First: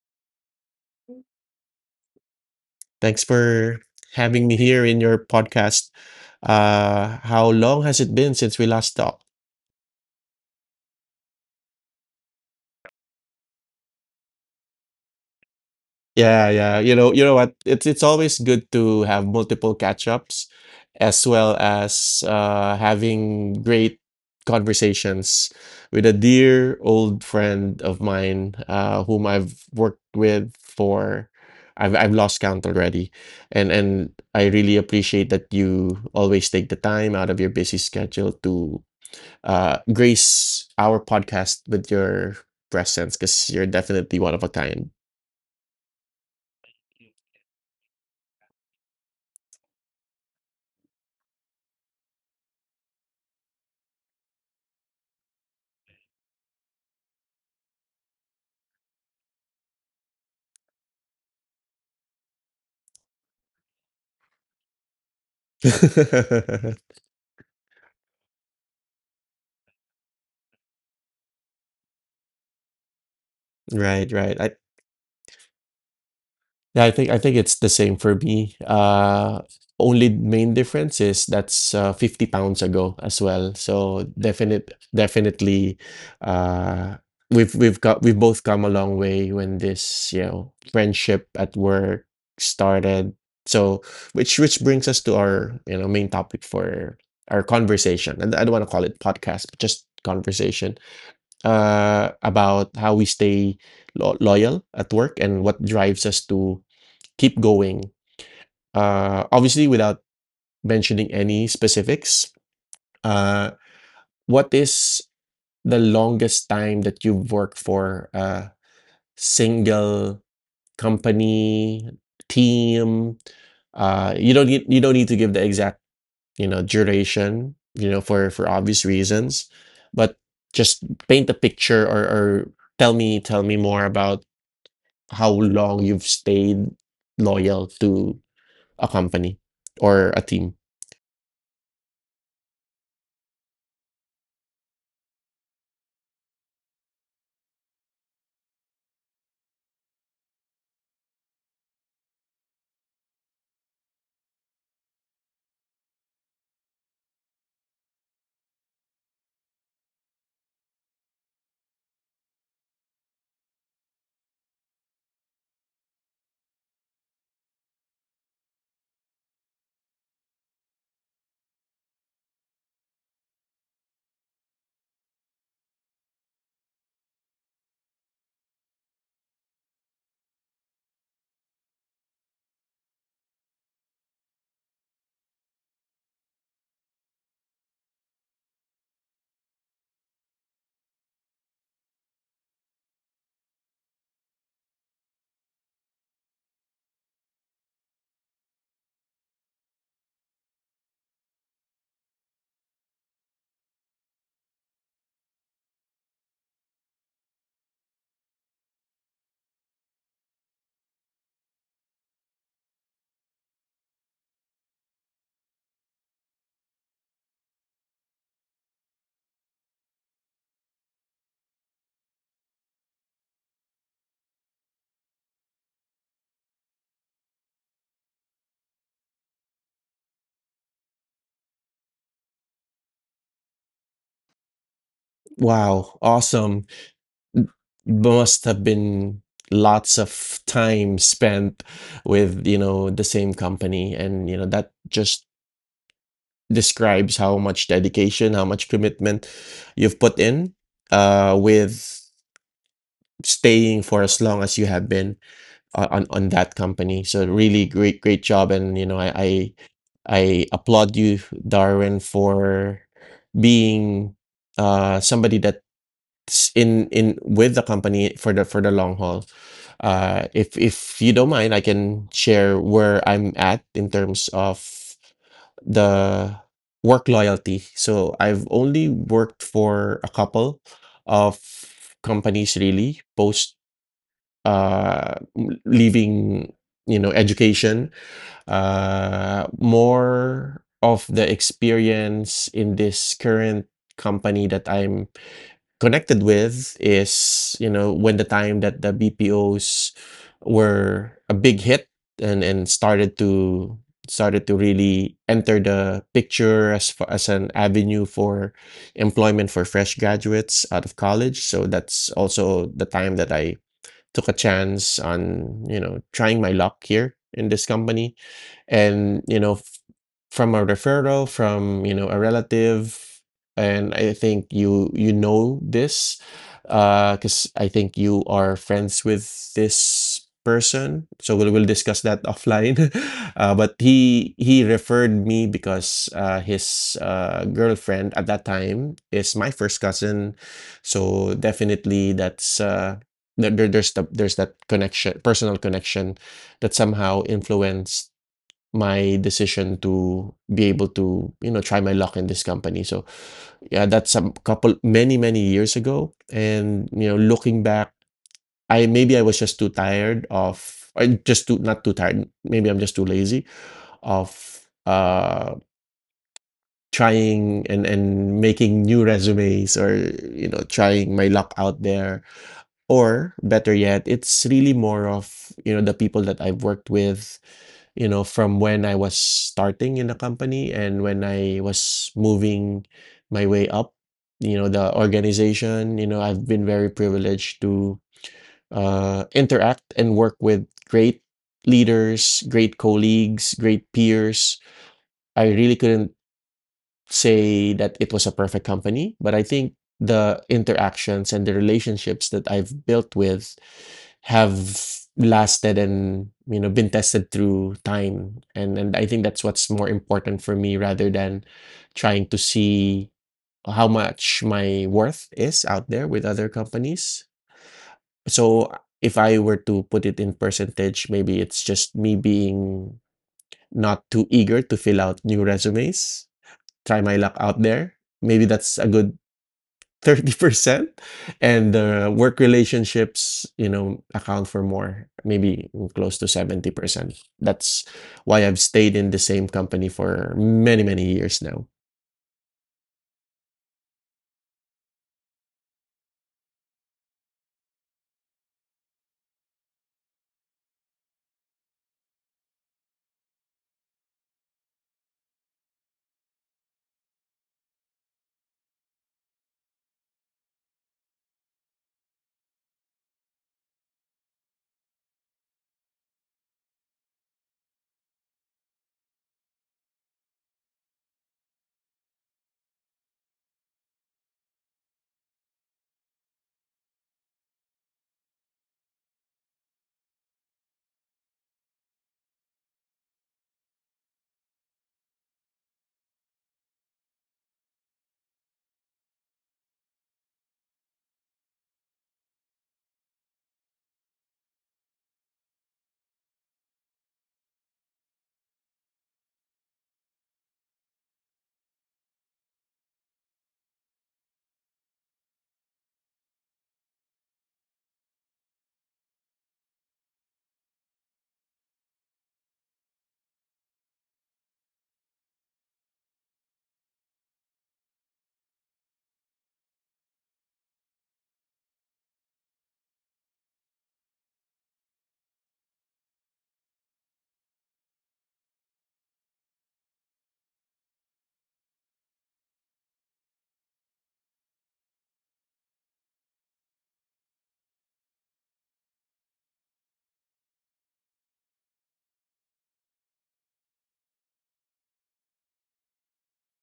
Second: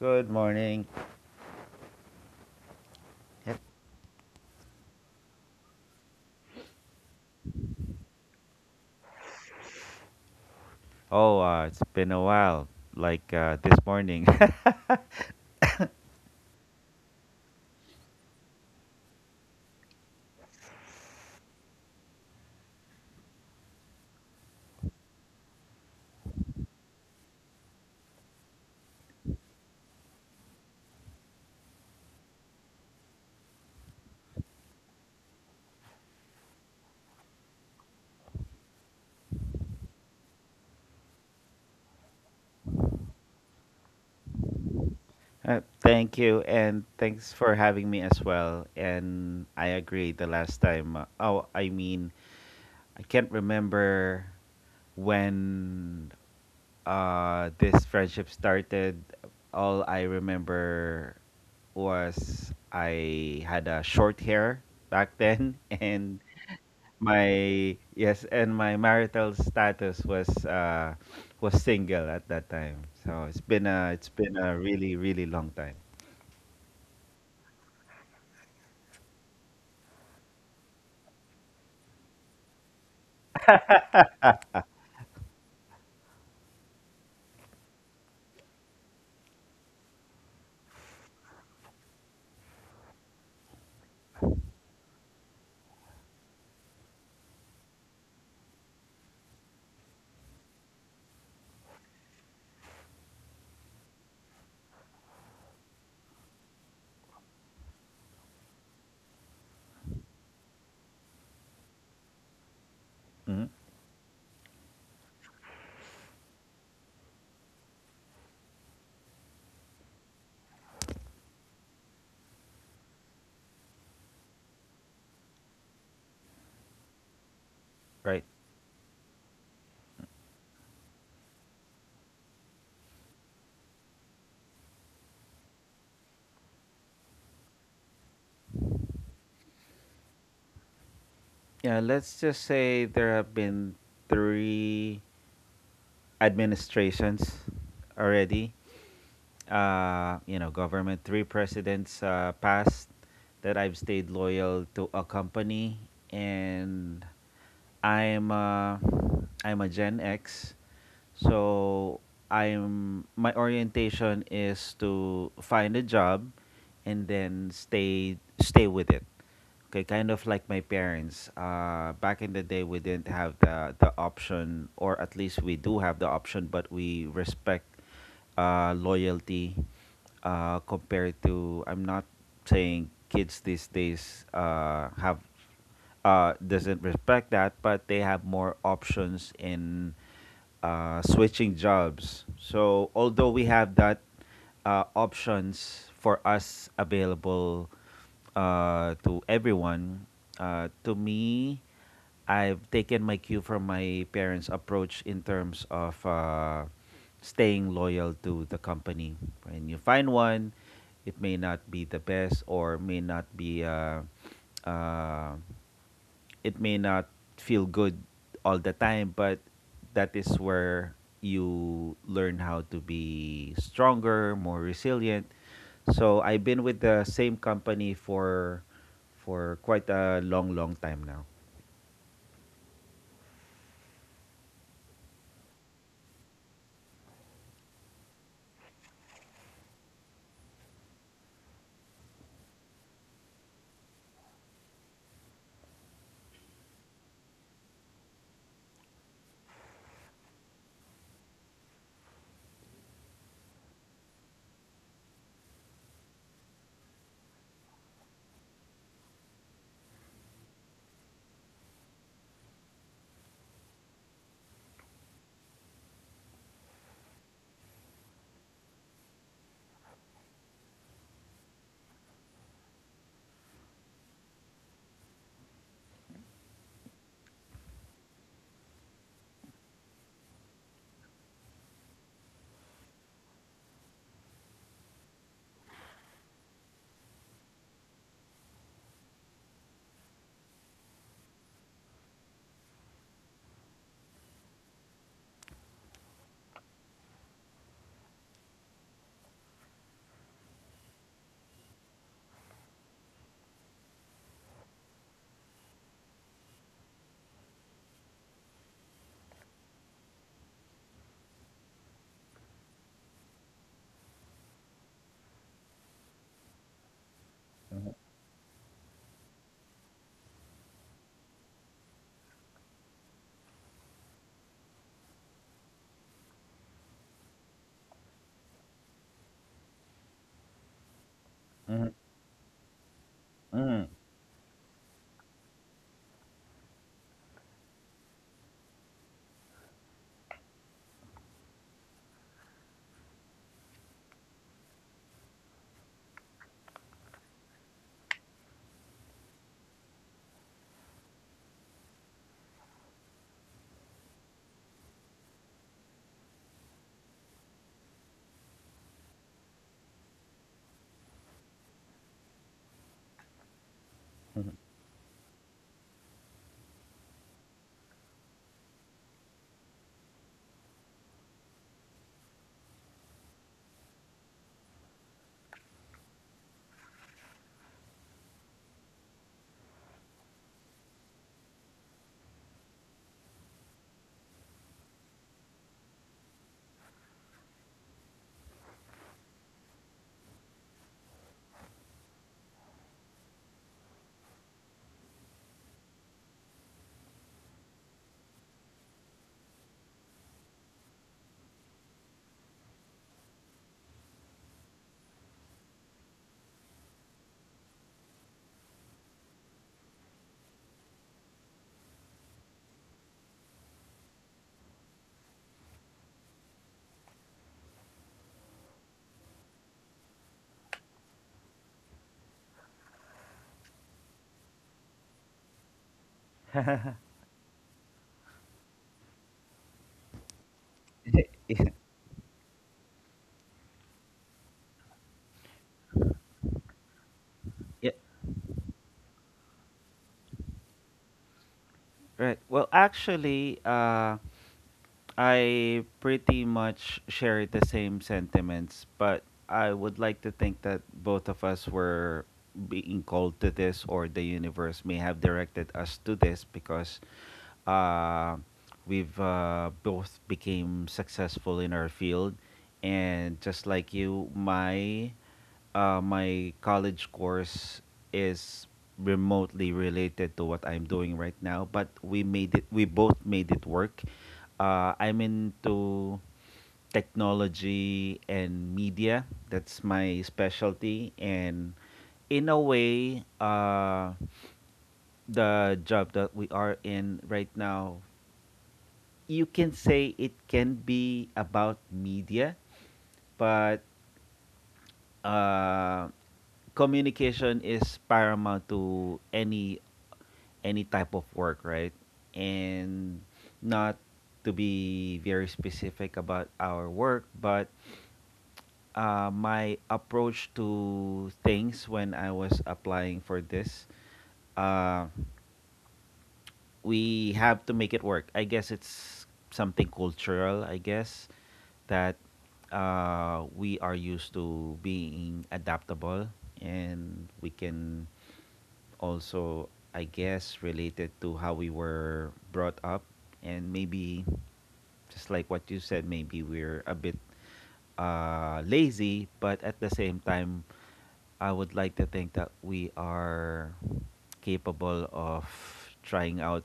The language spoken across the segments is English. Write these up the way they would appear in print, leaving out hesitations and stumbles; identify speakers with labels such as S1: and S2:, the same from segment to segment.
S1: Good morning.
S2: Thanks
S1: Yep.
S2: for having me here in your podcast. How long has it been since we last talked?
S1: Oh, it's been a while, like this morning.
S2: Yeah, yeah. You know what? It's always good to have multiple catch-ups as well as having great conversations with a dear old friend of mine whom I've worked with for I've lost count already. And I really appreciate that you always take the time out of your busy schedule to grace our podcast with your presence because you're definitely one of a kind.
S1: Thank you, and thanks for having me as well. And I agree the last time. Oh, I mean, I can't remember when this friendship started. All I remember was I had a short hair back then, and My yes, and my marital status was single at that time. So it's been a it's
S2: Right,
S1: been
S2: right. I
S1: a really really long time.
S2: yeah, I think it's the same for me. Only main difference is that's 50 pounds ago as well. So definitely, uh, we've both come a long way when this friendship at work started. So which brings us to our main topic for our conversation, and I don't want to call it podcast, but just conversation about how we stay loyal at work and what drives us to keep going. Obviously, without mentioning any specifics,
S1: Hmm.
S2: uh, what is the longest time that you've worked for a single company, team? You don't need to give the exact duration
S1: Right.
S2: for obvious reasons, but just paint a picture, or tell me more about how long you've stayed loyal to a company or a team.
S1: Yeah. Let's just say there have been three administrations already. You know, government three presidents passed that I've stayed loyal to a company, and I'm uh, I'm a Gen X, so I'm my orientation is to find a job and then stay with it. Okay, kind of like my parents. Back in the day, we didn't have the option, or at least we do have the option, but we respect loyalty compared to, I'm not saying kids these days have doesn't respect that, but they have more options in switching jobs. So although we have that options for us available to everyone, to me, I've taken my cue from my parents' approach in terms of staying loyal to the company. When you find one, it may not be the best or may not be. Uh, it may not feel good all the time, but that is where you learn how to be stronger, more resilient. So I've been with the same company for quite a long, long time now.
S2: Wow, awesome. Must have been lots of time spent with, you know, the same company. And, you know, that just describes how much dedication, how much commitment you've put in with staying for as long as you have been on on that company. So really great, great job. And, you know, I applaud you, Darwin, for being somebody that's in with the company for the long haul. If you don't mind, I can share where I'm at in terms of the work loyalty. So I've only worked for a couple of companies really post uh, leaving education. More of the experience in this current company that I'm connected with is, you know, when the time that the BPOs were a big hit and started to really enter the picture as as an avenue for employment for fresh graduates out of college. So that's also the time that I took a chance on, you know, trying my luck here in this company, and from a referral from a relative. And I think you know this because I think you are friends with this person, so we'll,
S1: Mm-hmm.
S2: we'll discuss that offline. Uh, but he referred me because his girlfriend at that time is my first cousin, so definitely that's there's there's that connection, personal connection that somehow influenced my decision to be able to, you know, try my luck in this company. So yeah, that's a couple many, many years ago. And, you know, looking back, I maybe I was just too tired of, or just too not too tired. Maybe I'm just too lazy of trying and making new resumes, or you know trying my luck out there, or better yet it's really more of you know the people that I've worked with, you know, from when I was starting in the company and when I was moving my way up, you know, the organization. You know, I've been very privileged to interact and work with great leaders, great colleagues, great peers. I really couldn't say that it was a perfect company, but I think the interactions and the relationships that I've built with have lasted and you know been tested through time. And I think that's what's more important for me rather than trying to see how much my worth is out there with other companies. So if I were to put it in percentage, maybe it's just me being not too eager to fill out new resumes, try my luck out there. Maybe that's a good 30%, and the work relationships you know account for more, maybe close to 70%. That's
S1: Yeah,
S2: why I've stayed in the same company for many, many years now.
S1: right. Well, actually, I pretty much share the same sentiments, but I would like to think that both of us were being called to this, or the universe may have directed us to this because uh, we've both became successful in our field, and just like you, my my college course is remotely related to what I'm doing right now, but we made it. We both made it work. I'm into technology and media. That's my specialty, and in a way, the job that we are in right now, you can say it can be about media, but uh, communication is paramount to any type of work, right? And not to be very specific about our work, but my approach to things when I was applying for this, uh, we have to make it work. I guess it's something cultural. I guess that we are used to being adaptable, and we can also, I guess, related to how we were brought up, and maybe just like what you said, maybe we're a bit lazy, but at the same time, I would like to think that we are capable of trying out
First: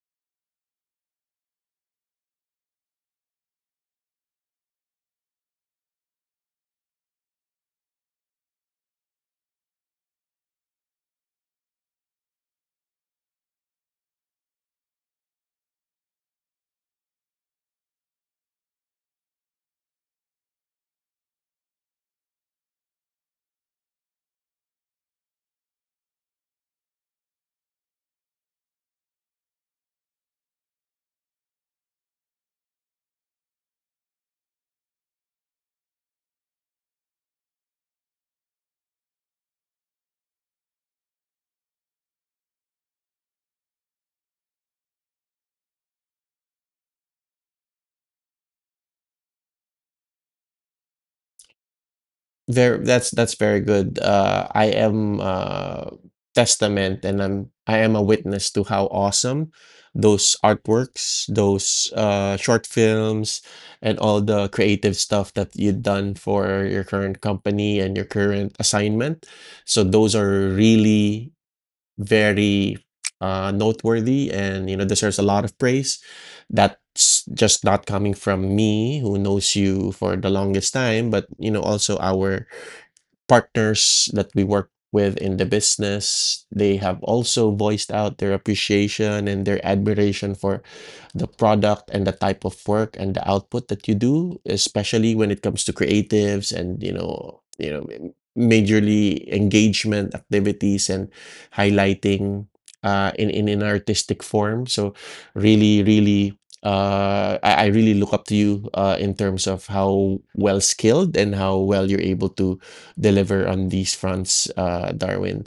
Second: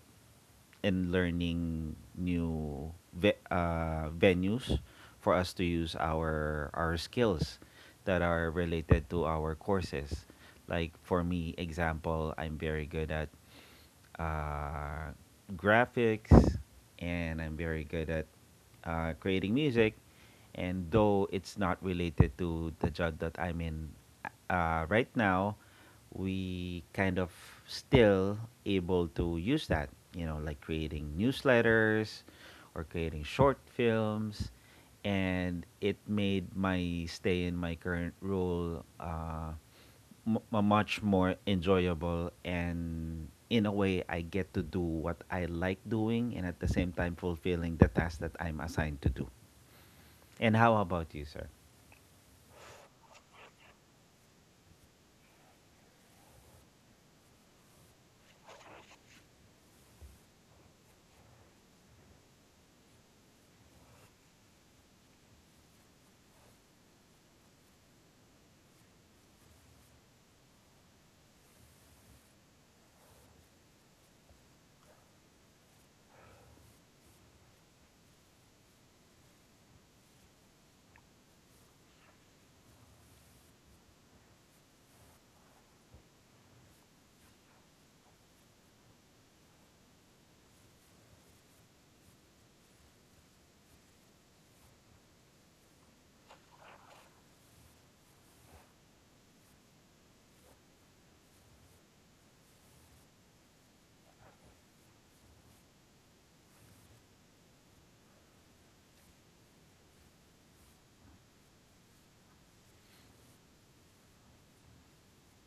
S1: and learning new venues for us to use our skills that are related to our courses, like for me example, I'm very good at uh, graphics, and I'm very good at creating music. And though it's not related to the job that I'm in right now, we kind of still able to use that, you know, like creating newsletters or creating short films. And it made my stay in my current role a much more enjoyable, and in a way, I get to do what I like doing, and at the same time, fulfilling the task that I'm assigned to do. And how about you, sir?
S2: Very. That's very good. I am testament, and I am a witness to how awesome those artworks, those, short films, and all the creative stuff that you've done for your current company and your current assignment. So those are really very, noteworthy and, you know, deserves a lot of praise. That's just not coming from me, who knows you for the longest time, but, you know, also our partners that we work with in the business. They have also voiced out their appreciation and their admiration for the product and the type of work and the output that you do, especially when it comes to creatives, and you know, majorly engagement activities and highlighting in an artistic form. So really, really. I really look up to you in terms of how well skilled and how well you're able to deliver on these fronts, Darwin.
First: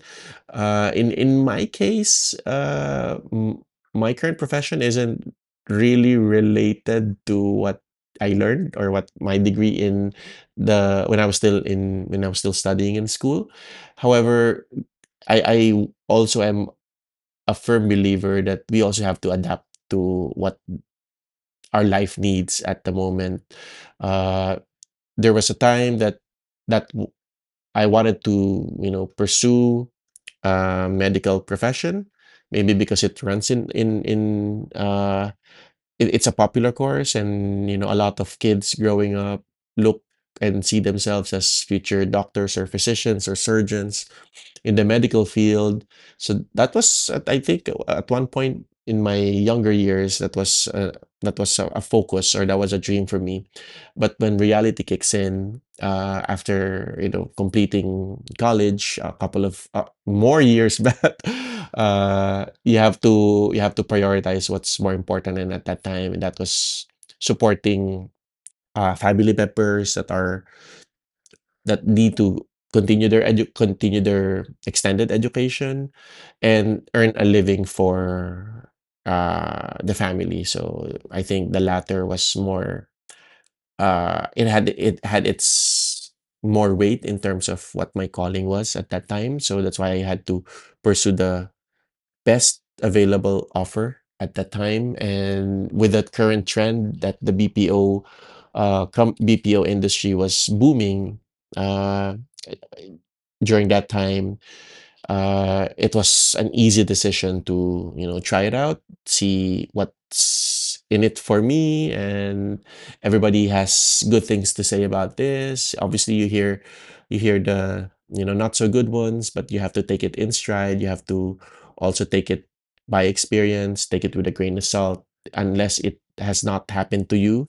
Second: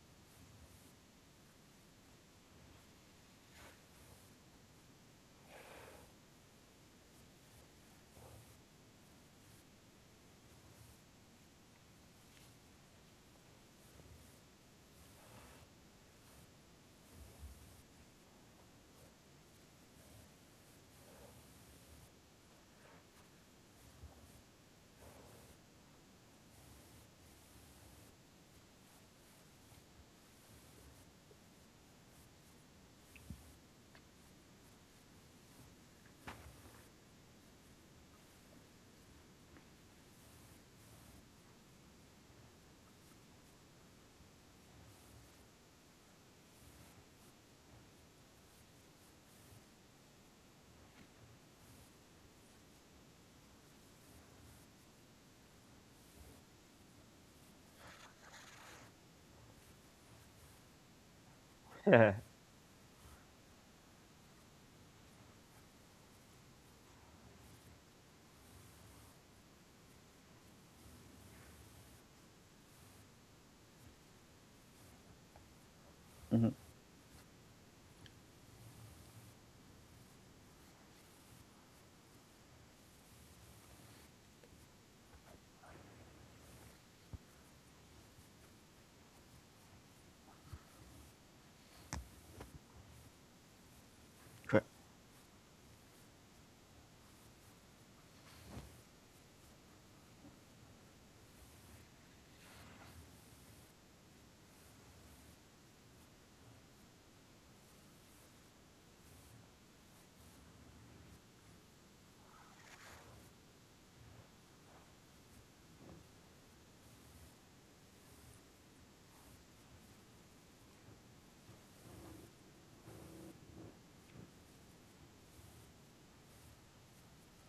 S2: In my case, my current profession isn't really related to what I learned or what my degree in the when I was still in when I was still studying in school. However, I also am a firm believer that we also have to adapt to what our life needs at the moment. Uh, there was a time that that I wanted to, you know, pursue a medical profession, maybe because it runs in uh, it, it's a popular course, and you know, a lot of kids growing up look and see themselves as future doctors or physicians or surgeons in the medical field. So that was, I think, at one point in my younger years, that was a focus, or that was a dream for me. But when reality kicks in, after you know completing college, a couple of more years back, you have to prioritize what's more important. And at that time, that was supporting family members that are that need to continue their extended education
S1: Mm-hmm.
S2: and earn a living for, the family. So, I think the latter was more, it had its more weight in terms of what my calling was at that time. So, that's why I had to pursue the best available offer at that
S1: Correct.
S2: time. And with that current trend that the BPO industry was booming, uh during that time, it was an easy decision to, you know, try it out, see what's in it for me, and everybody has good things to say about this. Obviously, you hear the, you know, not so good ones, but you have to take it in stride. You have to also take it by experience, take it with a grain of salt, unless it has not happened to you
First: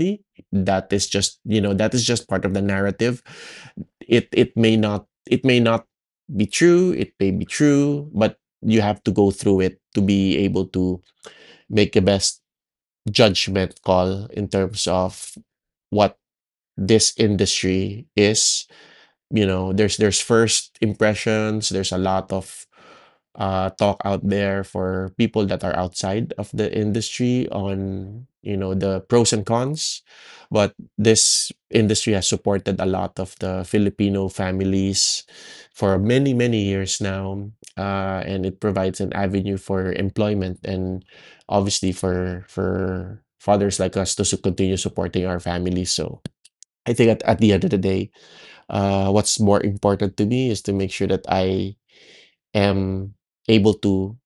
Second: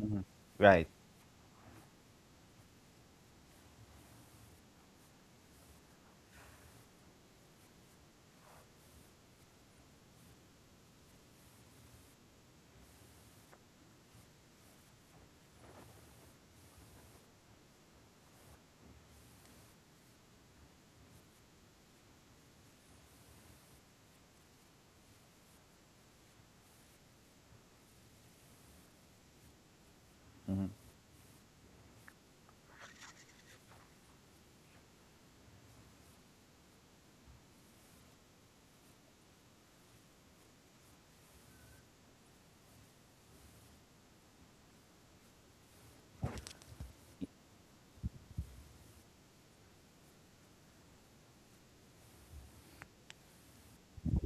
S1: Mm-hmm. Right.
S2: That is just, you know, that is just part of the narrative. It may not be true, it may be true, but you have to go through it to be able to make the best judgment call in terms of what this industry is. You know, there's first impressions, there's a lot of talk out there for people that are outside of the industry on you know the pros and cons.
S1: Mm-hmm.
S2: But this industry has supported a lot of the Filipino families for many, many years now, and it provides an avenue for employment and obviously for fathers like us to continue supporting our families. So I think at the end of the day, what's more important to me is to make sure that I am able to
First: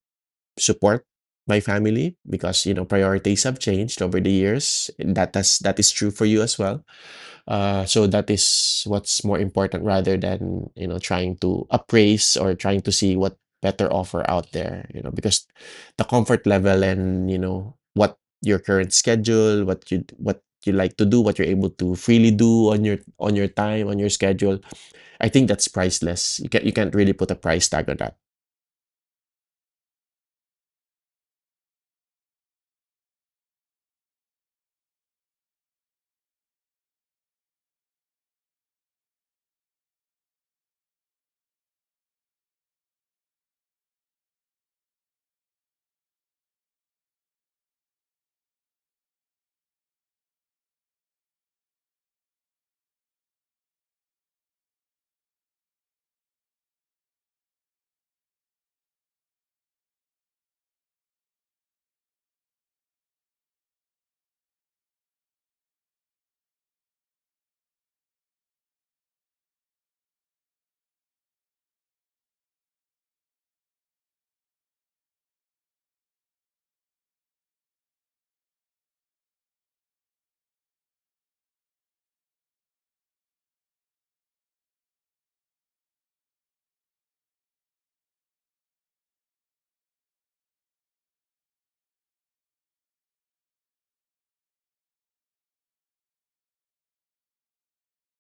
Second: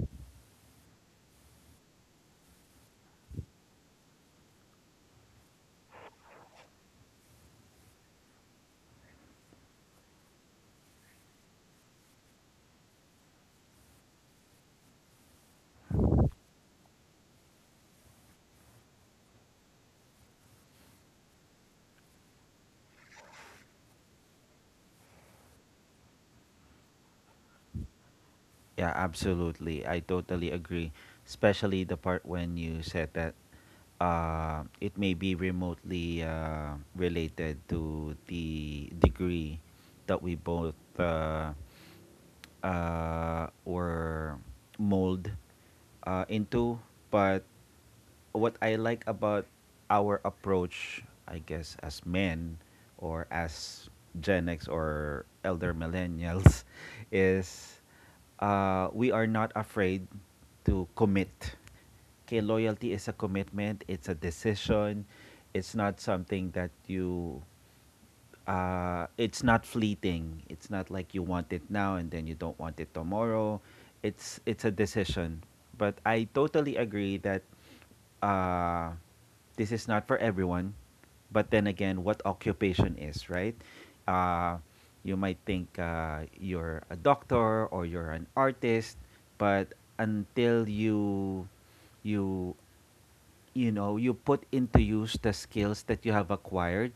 S2: support my family, because you know priorities have changed over the years. That is true for you as well. So that is what's more important, rather than you know trying to appraise or trying to see what better offer out there, you know, because the comfort level and you know what your current schedule, what you like to do, what you're able to freely do on your time, on your schedule, I think that's priceless. You can not you can't really put a price tag on that.
S1: Yeah, absolutely. I totally agree. Especially the part when you said that it may be remotely related to the degree that we both uh, or mold into. But what I like about our approach, I guess, as men or as Gen X or elder millennials, is we are not afraid to commit. Okay, loyalty is a commitment, it's a decision, it's not something that you it's not fleeting. It's not like you want it now and then you don't want it tomorrow. It's a decision. But I totally agree that uh, this is not for everyone. But then again, what occupation is right? Uh, you might think you're a doctor or you're an artist, but until you you know you put into use the skills that you have acquired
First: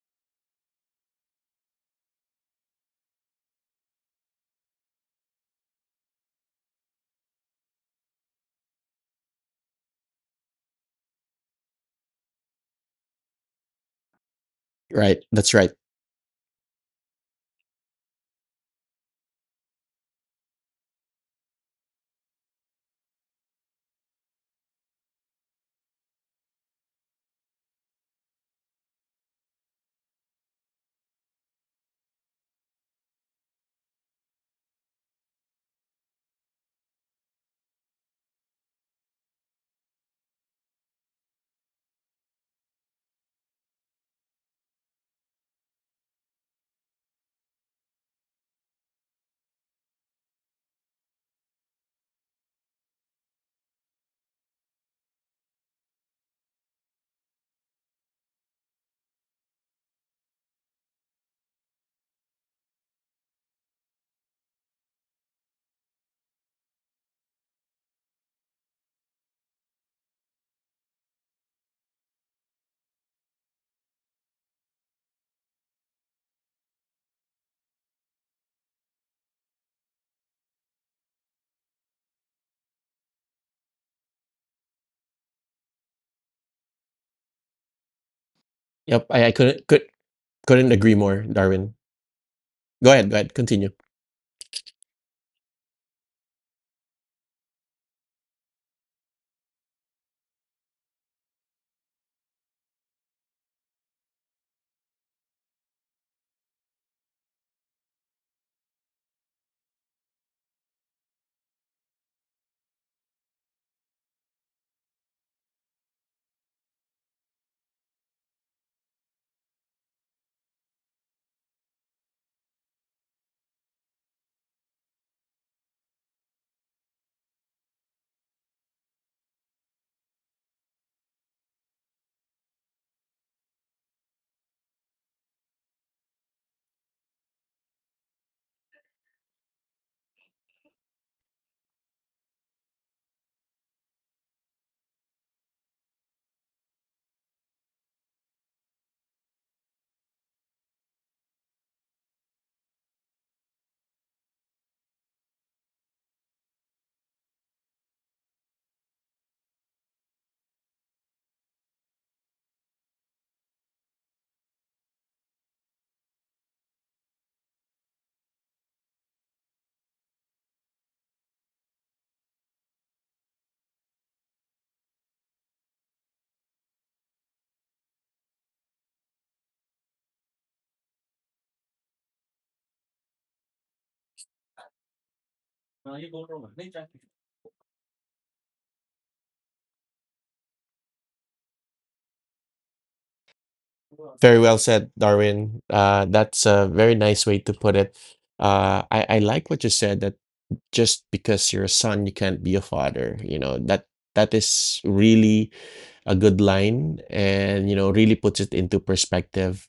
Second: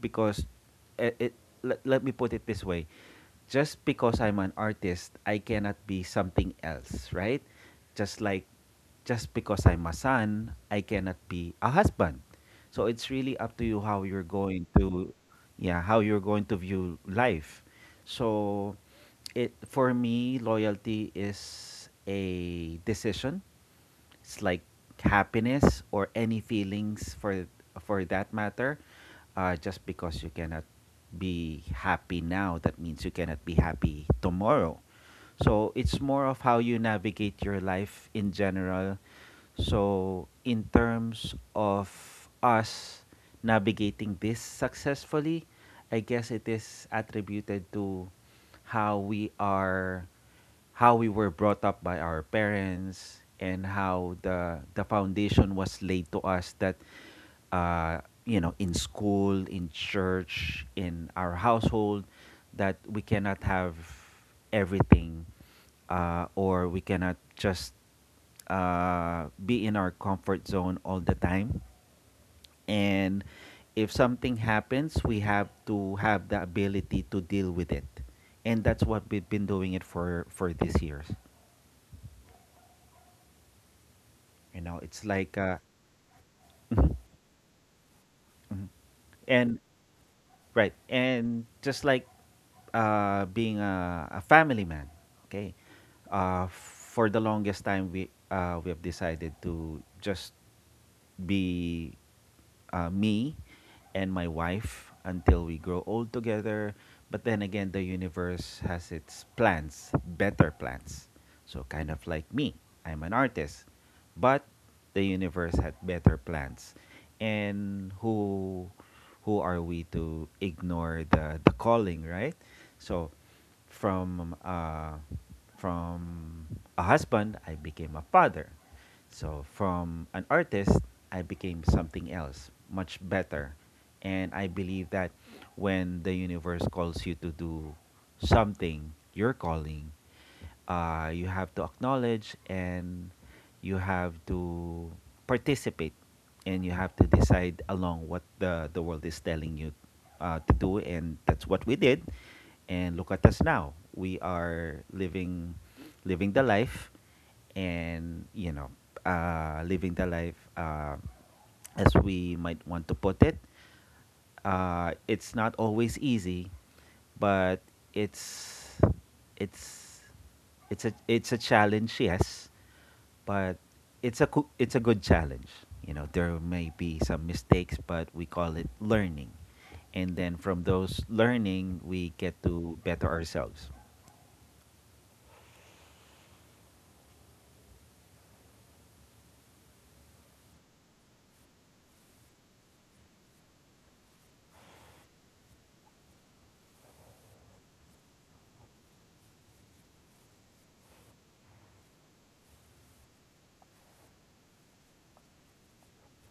S1: because it, let me put it this way, just because I'm an artist, I cannot be something else, right? Just like, just because I'm a son, I cannot be a husband. So it's really up to you how you're going
S2: Right,
S1: to,
S2: that's right.
S1: yeah, how you're going to view life. So it, for me, loyalty is a decision. It's like happiness or any feelings for that matter. Just because you cannot be happy now, that means you cannot be happy tomorrow. So it's more of how you navigate your life in general. So in terms of us navigating this successfully, I guess it is attributed to how we are how we were brought up by our parents, and how the foundation was laid to us that uh, you know, in school, in church, in our household, that we cannot have everything or we cannot just be in our comfort zone all the time, and if something happens, we have to have the ability to deal with it, and that's what we've been doing it for these years. You know, it's like
S2: Yep, I couldn't could Couldn't agree
S1: and
S2: more, Darwin.
S1: right,
S2: Go
S1: and
S2: ahead,
S1: just like
S2: continue.
S1: being a family man. Okay, for the longest time, we have decided to just be me and my wife until we grow old together. But then again, the universe has its plans, better plans. So, kind of like me, I'm an artist, but the universe had better plans. And who are we to ignore the calling, right? So, from from a husband, I became a father. So, from an artist, I became something else, much better. And I believe that when the universe calls you to do something, your calling, you have to acknowledge, and you have to participate, and you have to decide along what the world is telling you to do. And that's what we did, and look at us now. We are living the life, and you know, living the life, as we might want to put it. It's not always easy, but it's it's it's a challenge, yes, but it's a good challenge. You know, there may be some mistakes, but we call it learning, and then from those learning, we get to better ourselves.
S2: Very well said, Darwin. That's a very nice way to put it. I like what you said that just because you're a son, you can't be a father. You know, that is really a good line and you know, really puts it into perspective.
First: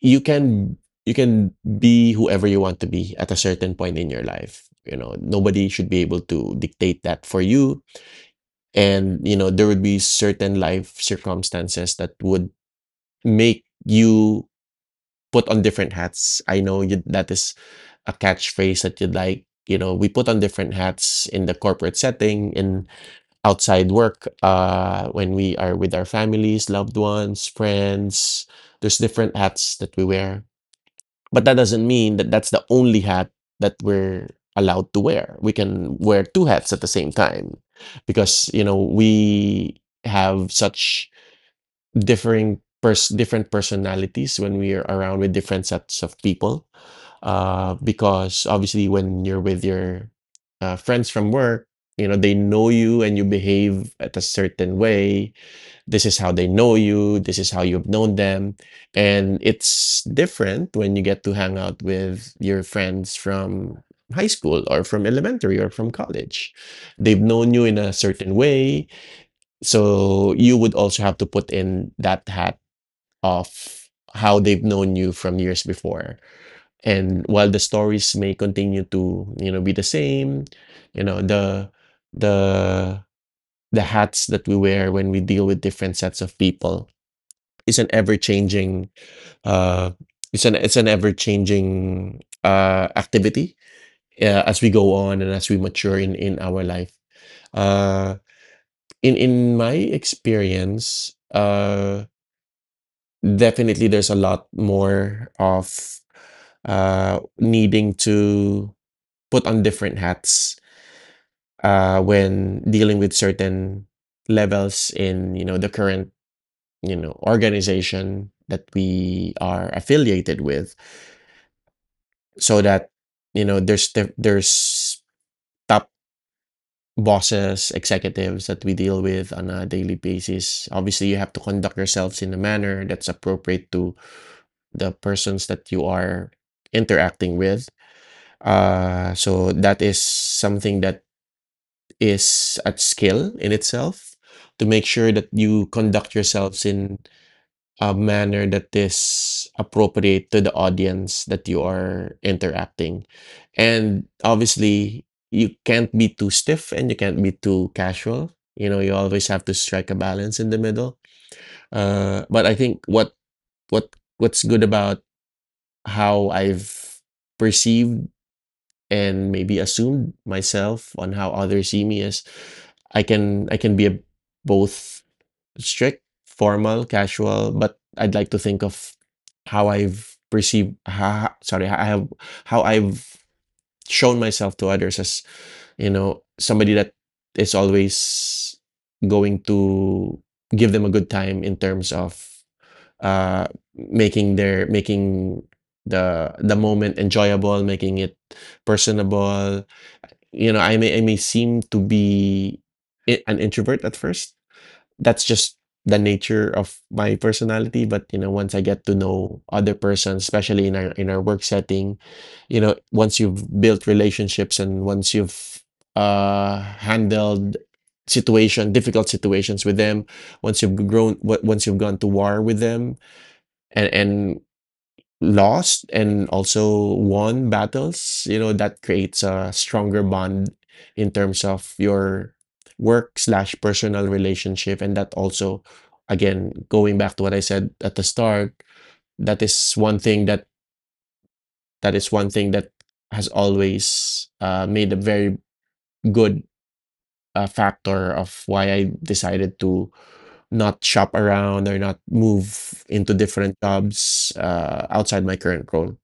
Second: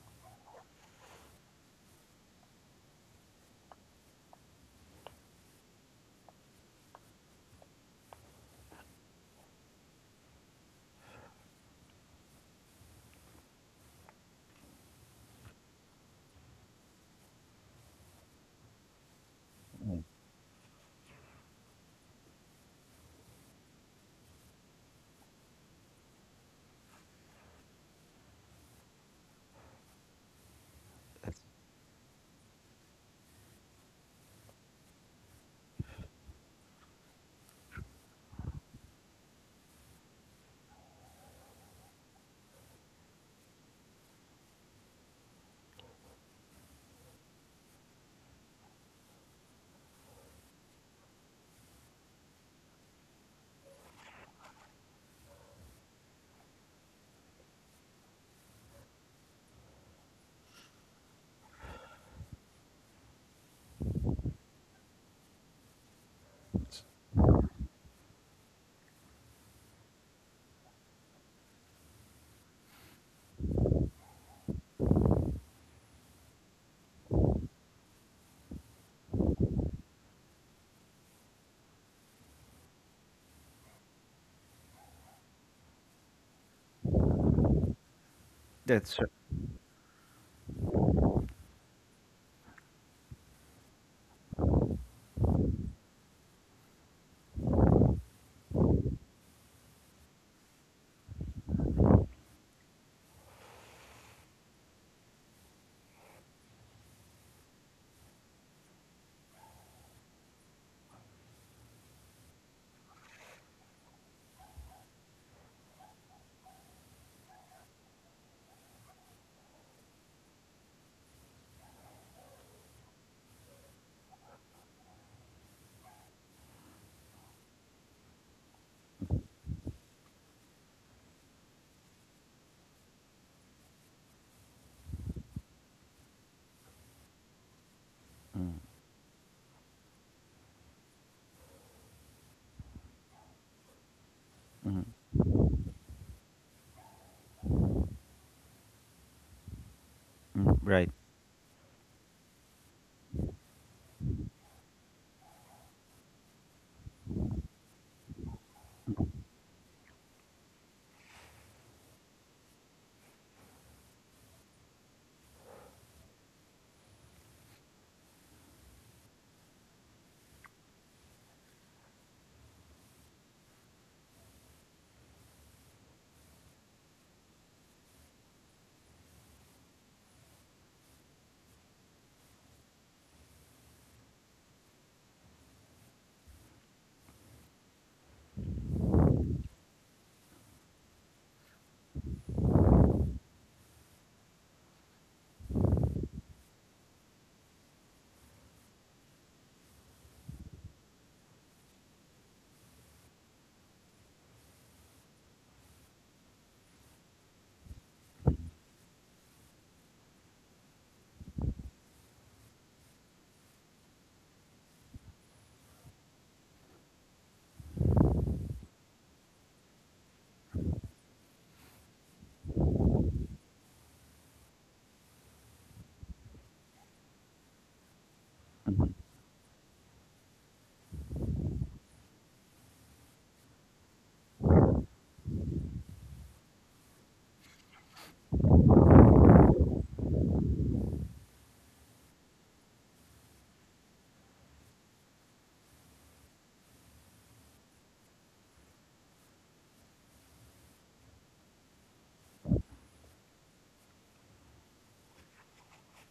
S2: You can you can be whoever you want to be at a certain point in your life. You know, nobody should be able to dictate that for you, and you know there would be certain life circumstances that would make you put on different hats. I know you, that is a catchphrase that you'd like. You know, we
S1: Mm,
S2: put on different hats in the corporate setting, in outside work, when we are with our families, loved ones, friends. There's different hats that we wear. But that
S1: That's
S2: doesn't mean that that's the only hat that we're allowed to wear. We can wear two hats at the same time because, you know, we have such different personalities when we are around with different sets of people, because obviously when you're with your friends from work, you know they know you and you behave at a certain way. This is how they know you, this is how you've known them. And it's different when you get to hang out with your friends from high school or from elementary or from college. They've known you in a certain way, so you would also have to put in that hat of how they've known you from years before. And while the stories may continue to, you know, be the same, you know, the the the hats that we wear when we deal with different sets of people is an ever-changing
S1: that's r-
S2: uh it's an ever-changing activity, as we go on and as we mature in our life. Uh in my experience, definitely, there's a lot more of needing to put on different hats, when dealing with certain levels in you know the current, you know, organization that we are affiliated with, so that you know there's top bosses, executives that we deal with on a daily basis. Obviously, you have to conduct yourselves in a manner that's appropriate to the persons that you are interacting with. So that is something that is at skill in itself, to make sure that you conduct yourselves in a manner that is appropriate to the
S1: right.
S2: audience that you are interacting. And obviously, you can't be too stiff and you can't be too casual. You know, you always have to strike a balance in the middle. But I think what's good about how I've perceived and maybe assumed myself on how others see me as, I can be a, both strict, formal, casual, but I'd like to think of how I've perceived how, sorry, I have how I've shown myself to others as, you know, somebody that is always going to give them a good time in terms of uh making the moment enjoyable, making it personable. You know, I may seem to be an introvert at first. That's just the nature of my personality. But you know, once I get to know other persons, especially in our work setting, you know, once you've built relationships and once you've handled situation difficult situations with them, once you've gone to war with them, and lost and also won battles, you know, that creates a stronger bond in terms of your work slash personal relationship. And that also, again, going back to what I said at the start, that is one thing that that is one thing that has always made a very good factor of why I decided to not shop around or not move into different jobs, outside my current role.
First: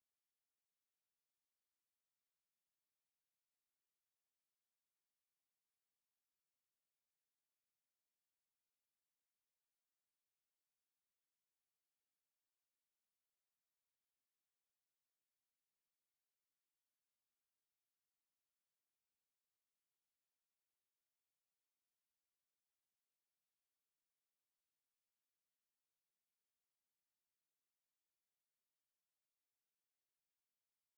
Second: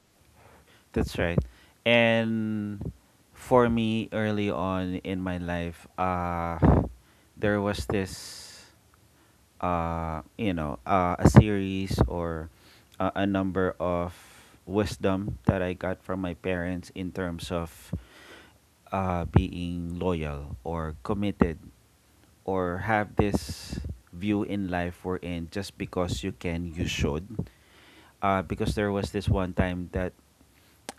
S1: That's right. And for me, early on in my life, there was this. You know, a series or a number of wisdom that I got from my parents in terms of being loyal or committed or have this view in life we're in, just because you can, you should. Because there was this one time that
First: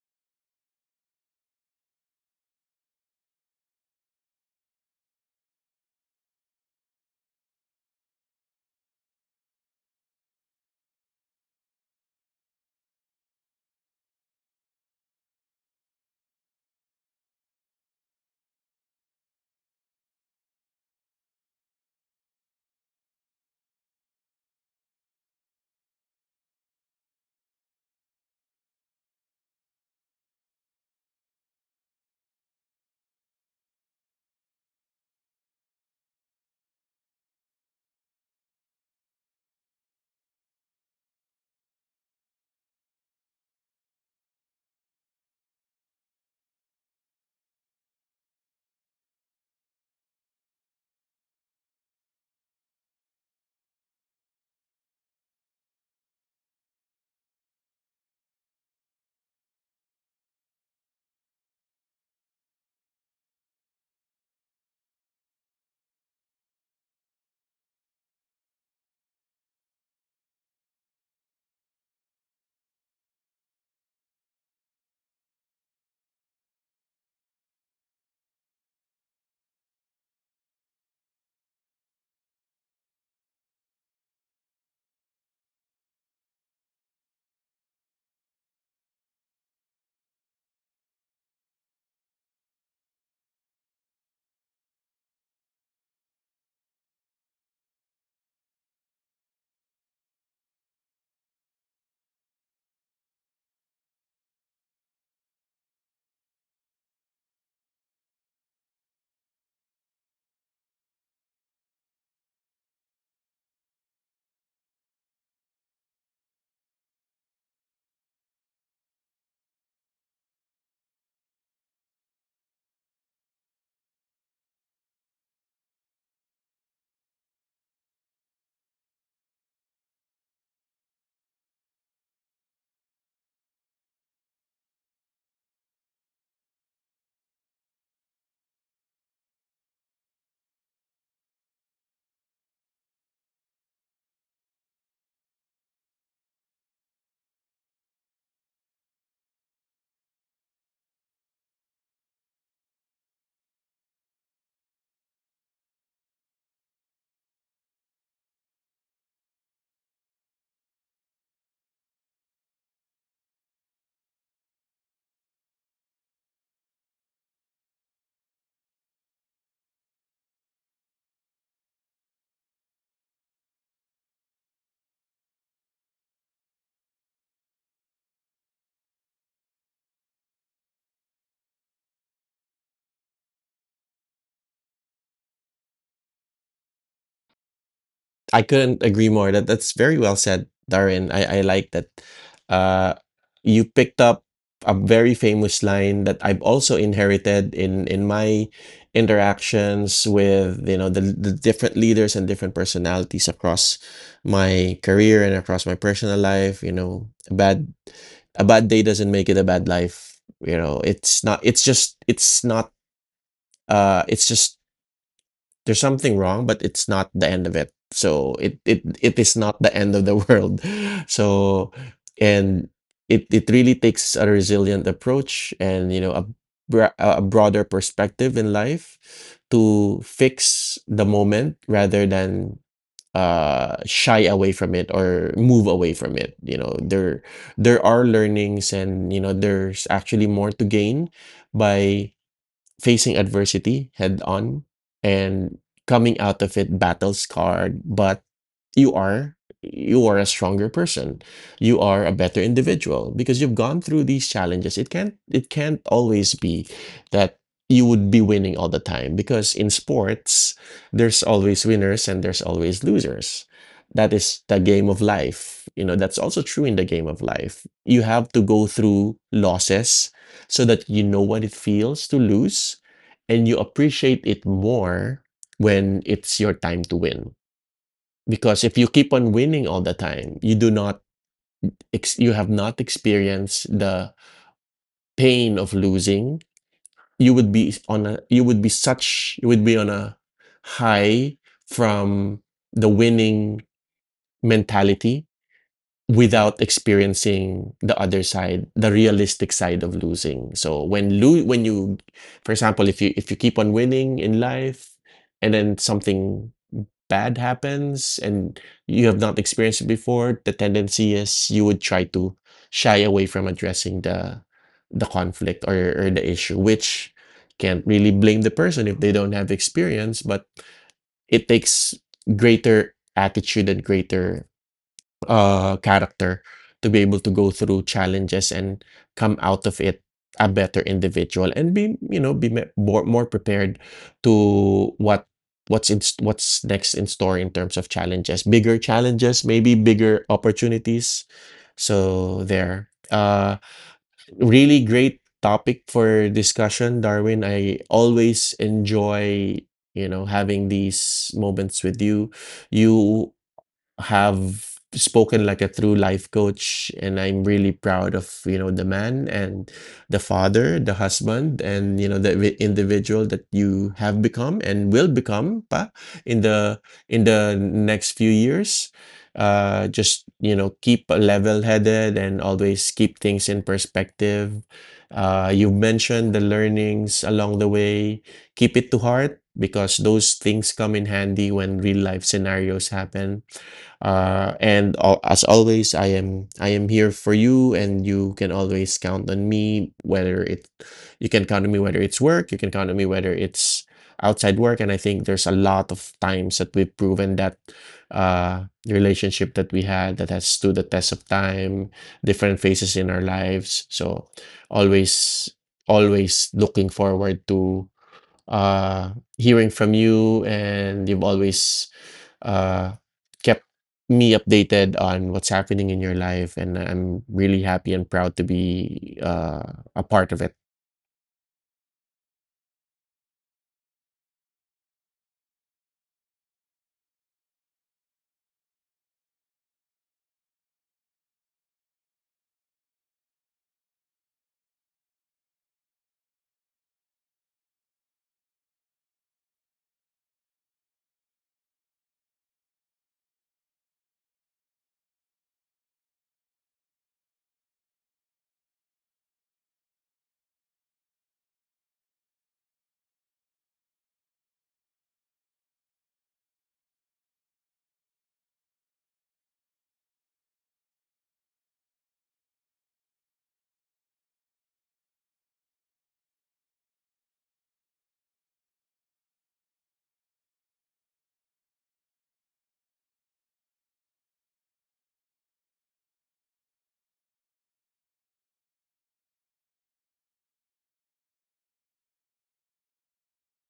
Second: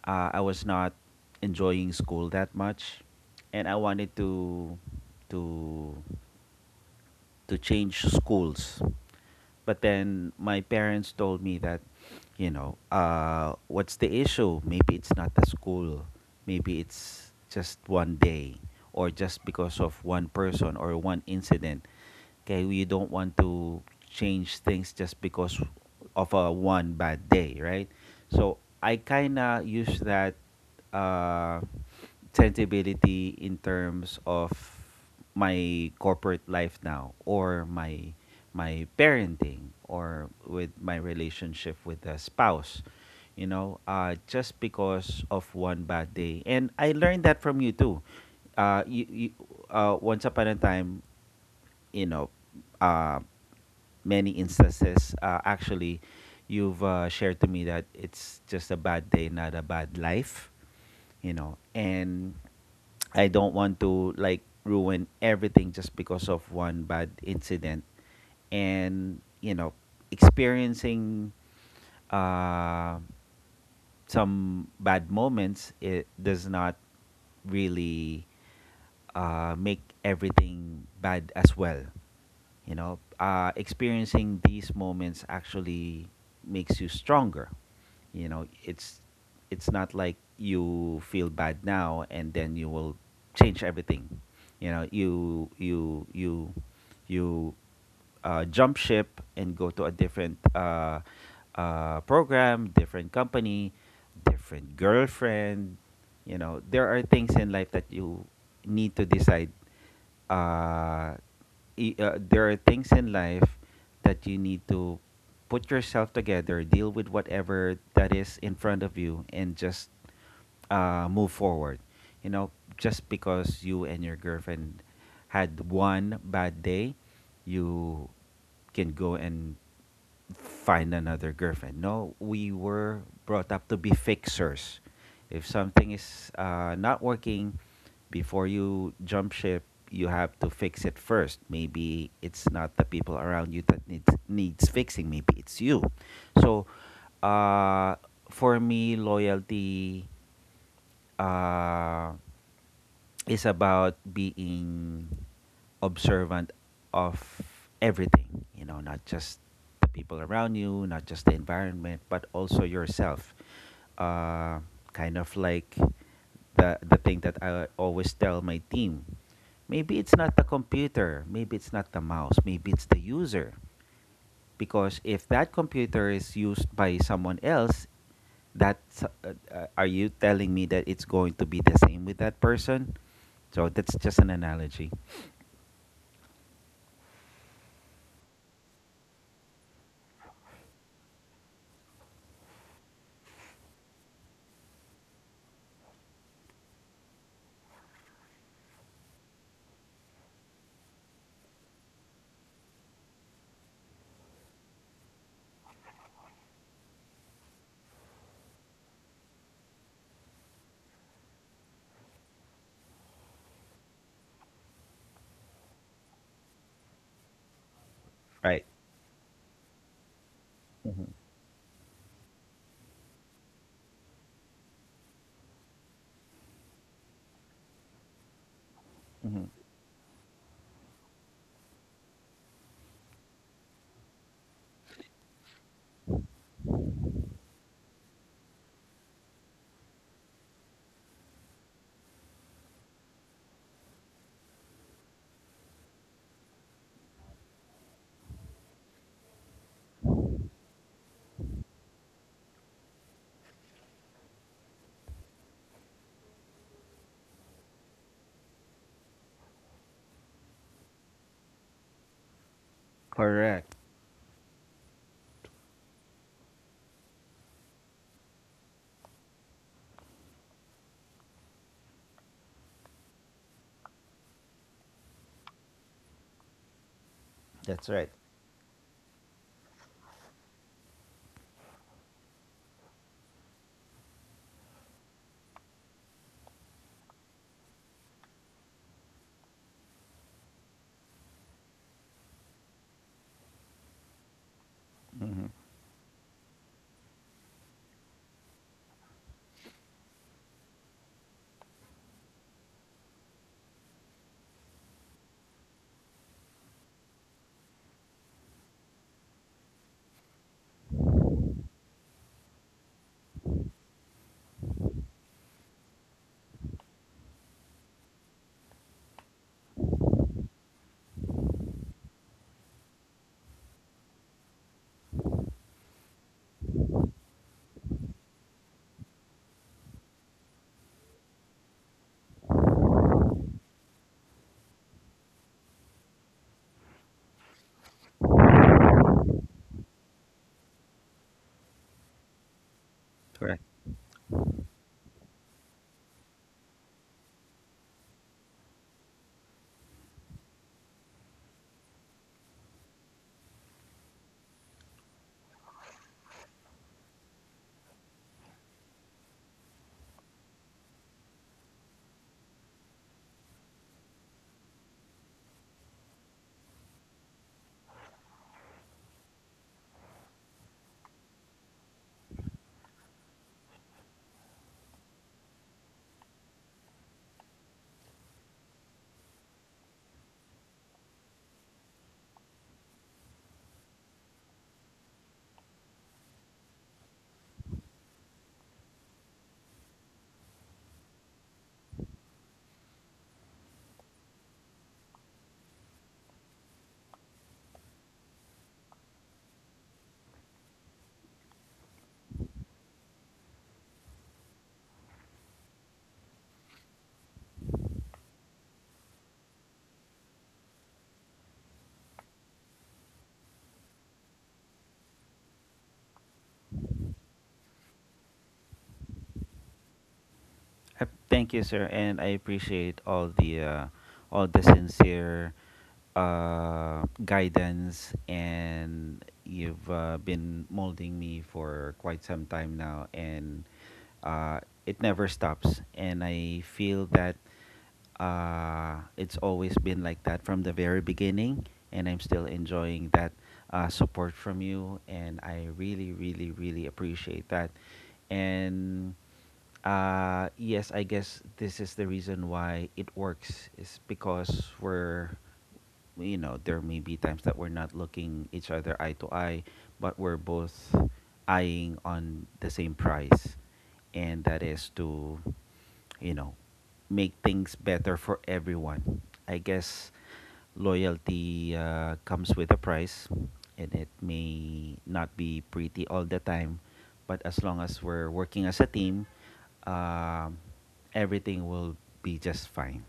S1: I was not enjoying school that much, and I wanted to to to change schools, but then my parents told me that, you know, what's the issue? Maybe it's not the school. Maybe it's just one day or just because of one person or one incident. Okay, you don't want to change things just because of a one bad day, right? So I kind of use that uh, sensibility in terms of my corporate life now, or my parenting, or with my relationship with the spouse. You know, just because of one bad day, and I learned that from you too, uh, you, you, once upon a time, you know, uh, many instances, actually, you've shared to me that it's just a bad day, not a bad life, you know, and I don't want to like ruin everything just because of one bad incident. And, you know, experiencing uh, some bad moments, it does not really make everything bad as well. You know, experiencing these moments actually makes you stronger. You know, it's not like you feel bad now and then you will change everything. You know, you jump ship and go to a different program, different company, different girlfriend. You know, there are things in life that you need to decide uh, there are things in life that you need to put yourself together, deal with whatever that is in front of you, and just move forward. You know, just because you and your girlfriend had one bad day, you can go and find another girlfriend. No, we were brought up to be fixers. If something is not working, before you jump ship, you have to fix it first. Maybe it's not the people around you that needs fixing. Maybe it's you. So, uh, for me, loyalty uh, is about being observant of everything. You know, not just the people around you, not just the environment, but also yourself, uh, kind of like the thing that I always tell my team. Maybe it's not the computer, maybe it's not the mouse, maybe it's the user. Because if that computer is used by someone else, that, are you telling me that it's going to be the same with that person? So that's just an analogy.
S2: I couldn't agree more. That's very well said, Darren. I like that. Uh, you picked up a very famous line that I've also inherited in my interactions with you know the different leaders and different personalities across my career and across my personal life. You know, a bad day doesn't make it a bad life. You know, it's not. It's just. It's not. It's just there's something wrong, but it's not the end of it. So it it
S1: Right.
S2: it is not the end of the world.
S1: Hmm.
S2: So and it really takes a resilient approach, and you know a a broader perspective in life
S1: Hmm.
S2: to fix the moment rather than shy away from it or move away from it. You know, there are learnings, and you know there's actually more to gain by facing adversity head on, and coming out of it battle scarred, but you are, a stronger person. You are a better individual because you've gone through these challenges. It can't always be that you would be winning all the time, because in sports there's always winners and there's always losers. That
S1: Correct.
S2: is the game of life. You know, that's also true in the game of life. You have to go through losses so that you know what it feels to lose, and you appreciate it more when it's your time to win.
S1: That's right.
S2: Because if you keep on winning all the time, you do not you have not experienced the pain of losing. You would be on a you would be such you would be on a high from the winning mentality without experiencing the other side, the realistic side of losing. So when you, for example, if you keep on winning in life, and then something bad happens and you have not experienced it before, the tendency is you would try to shy away from addressing the conflict, or the issue, which can't really blame the person if they don't have experience, but it takes greater attitude and greater character to be able to go through challenges and come out of it a better individual, and be you know be more prepared to what what's next in store in terms of challenges, bigger challenges, maybe bigger opportunities. So there
S1: Correct.
S2: really great topic for discussion, Darwin. I always enjoy you know having these moments with you. You have spoken like a true life coach, and I'm really proud of you know the man, and the father, the husband, and you know the individual that you have become and will become, pa, in the in the next few years. Just you know, keep level headed and always keep things in perspective. You mentioned the learnings along the way. Keep it to heart, because those things come in handy when real life scenarios happen. As always, I am here for you, and you can always count on me. Whether it you can count on me whether it's work, you can count on me whether it's outside work. And I think there's a lot of times that we've proven that, the relationship that we had, that has stood the test of time, different phases in our lives. So always, always looking forward to, uh, hearing from you, and you've always uh, kept me updated on what's happening in your life, and I'm really happy and proud to be, a part of it.
S1: Thank you, sir, and I appreciate all the sincere guidance, and you've been molding me for quite some time now, and uh, it never stops. And I feel that it's always been like that from the very beginning, and I'm still enjoying that support from you, and I really, really, really appreciate that, and. Yes, I guess this is the reason why it works is because we're, you know, there may be times that we're not looking each other eye to eye, but we're both eyeing on the same prize, and that is to, you know, make things better for everyone. I guess loyalty comes with a price, and it may not be pretty all the time, but as long as we're working as a team, um, everything will be just fine.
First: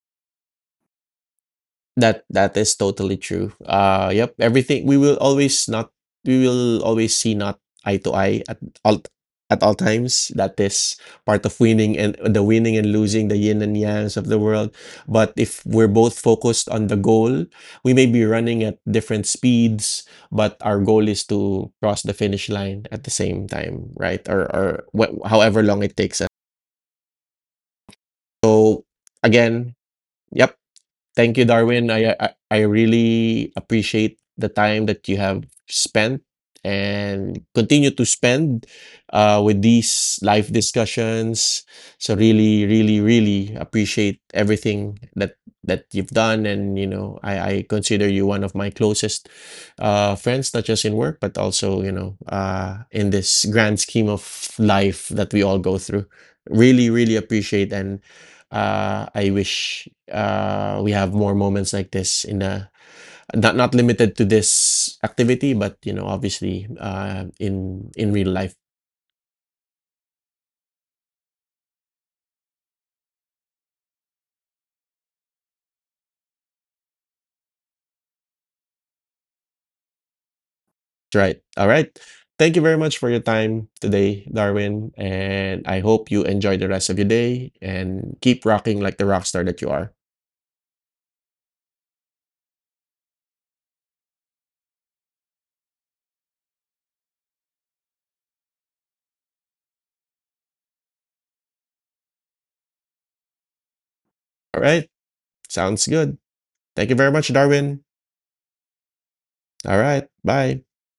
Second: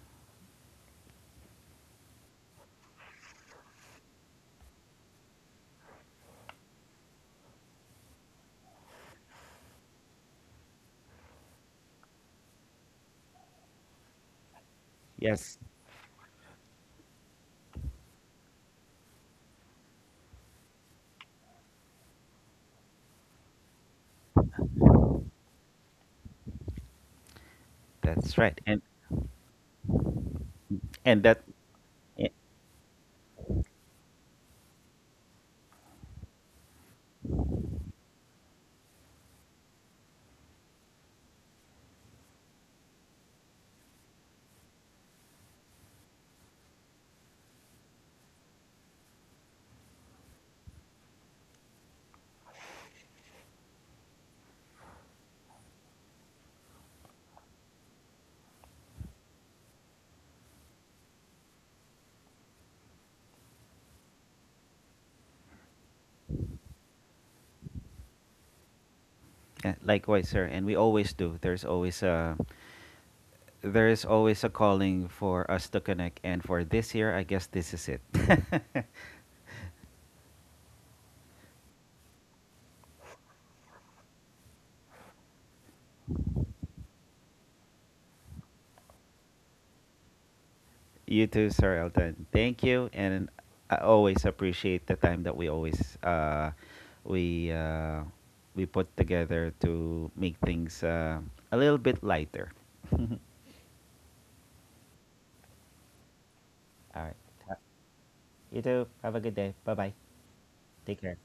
S2: That that is totally true. Yep, everything, we will always see not eye to eye at all, at all times. That is part of winning, and the winning and losing, the yin and yangs of the world. But
S1: Yes.
S2: if we're both focused on the goal, we may be running at different speeds, but our goal is to cross the finish line at the same time, right? Or however long it takes us.
S1: That's right,
S2: So again, yep,
S1: and
S2: thank
S1: that
S2: you, Darwin.
S1: eh,
S2: I really appreciate the time that you have spent and continue to spend, with these live discussions. So really, really, really appreciate everything that you've done, and you know, I consider you one of my closest, friends, not just in work, but also you know, in this grand scheme of life that we all go through. Really, really appreciate, and I wish we have more moments like this in a, not limited to this activity, but you know, obviously, in real life.
S1: eh, likewise, sir. And we always do. There's always a there is always a calling for us to connect, and for this year, I guess this is it.
S2: That's right. All right. Thank you very much for your time today, Darwin, and I hope you enjoy the rest of your day and keep rocking like the rock star that you are.
S1: You too, Sir Elton. Thank you, and I always appreciate the time that we always uh, we uh, we put together to make things a little bit lighter. All
S2: All right. Sounds good.
S1: right.
S2: Thank you very much, Darwin.
S1: You too. Have a good day. Bye bye.
S2: All right. Bye.
S1: Take care.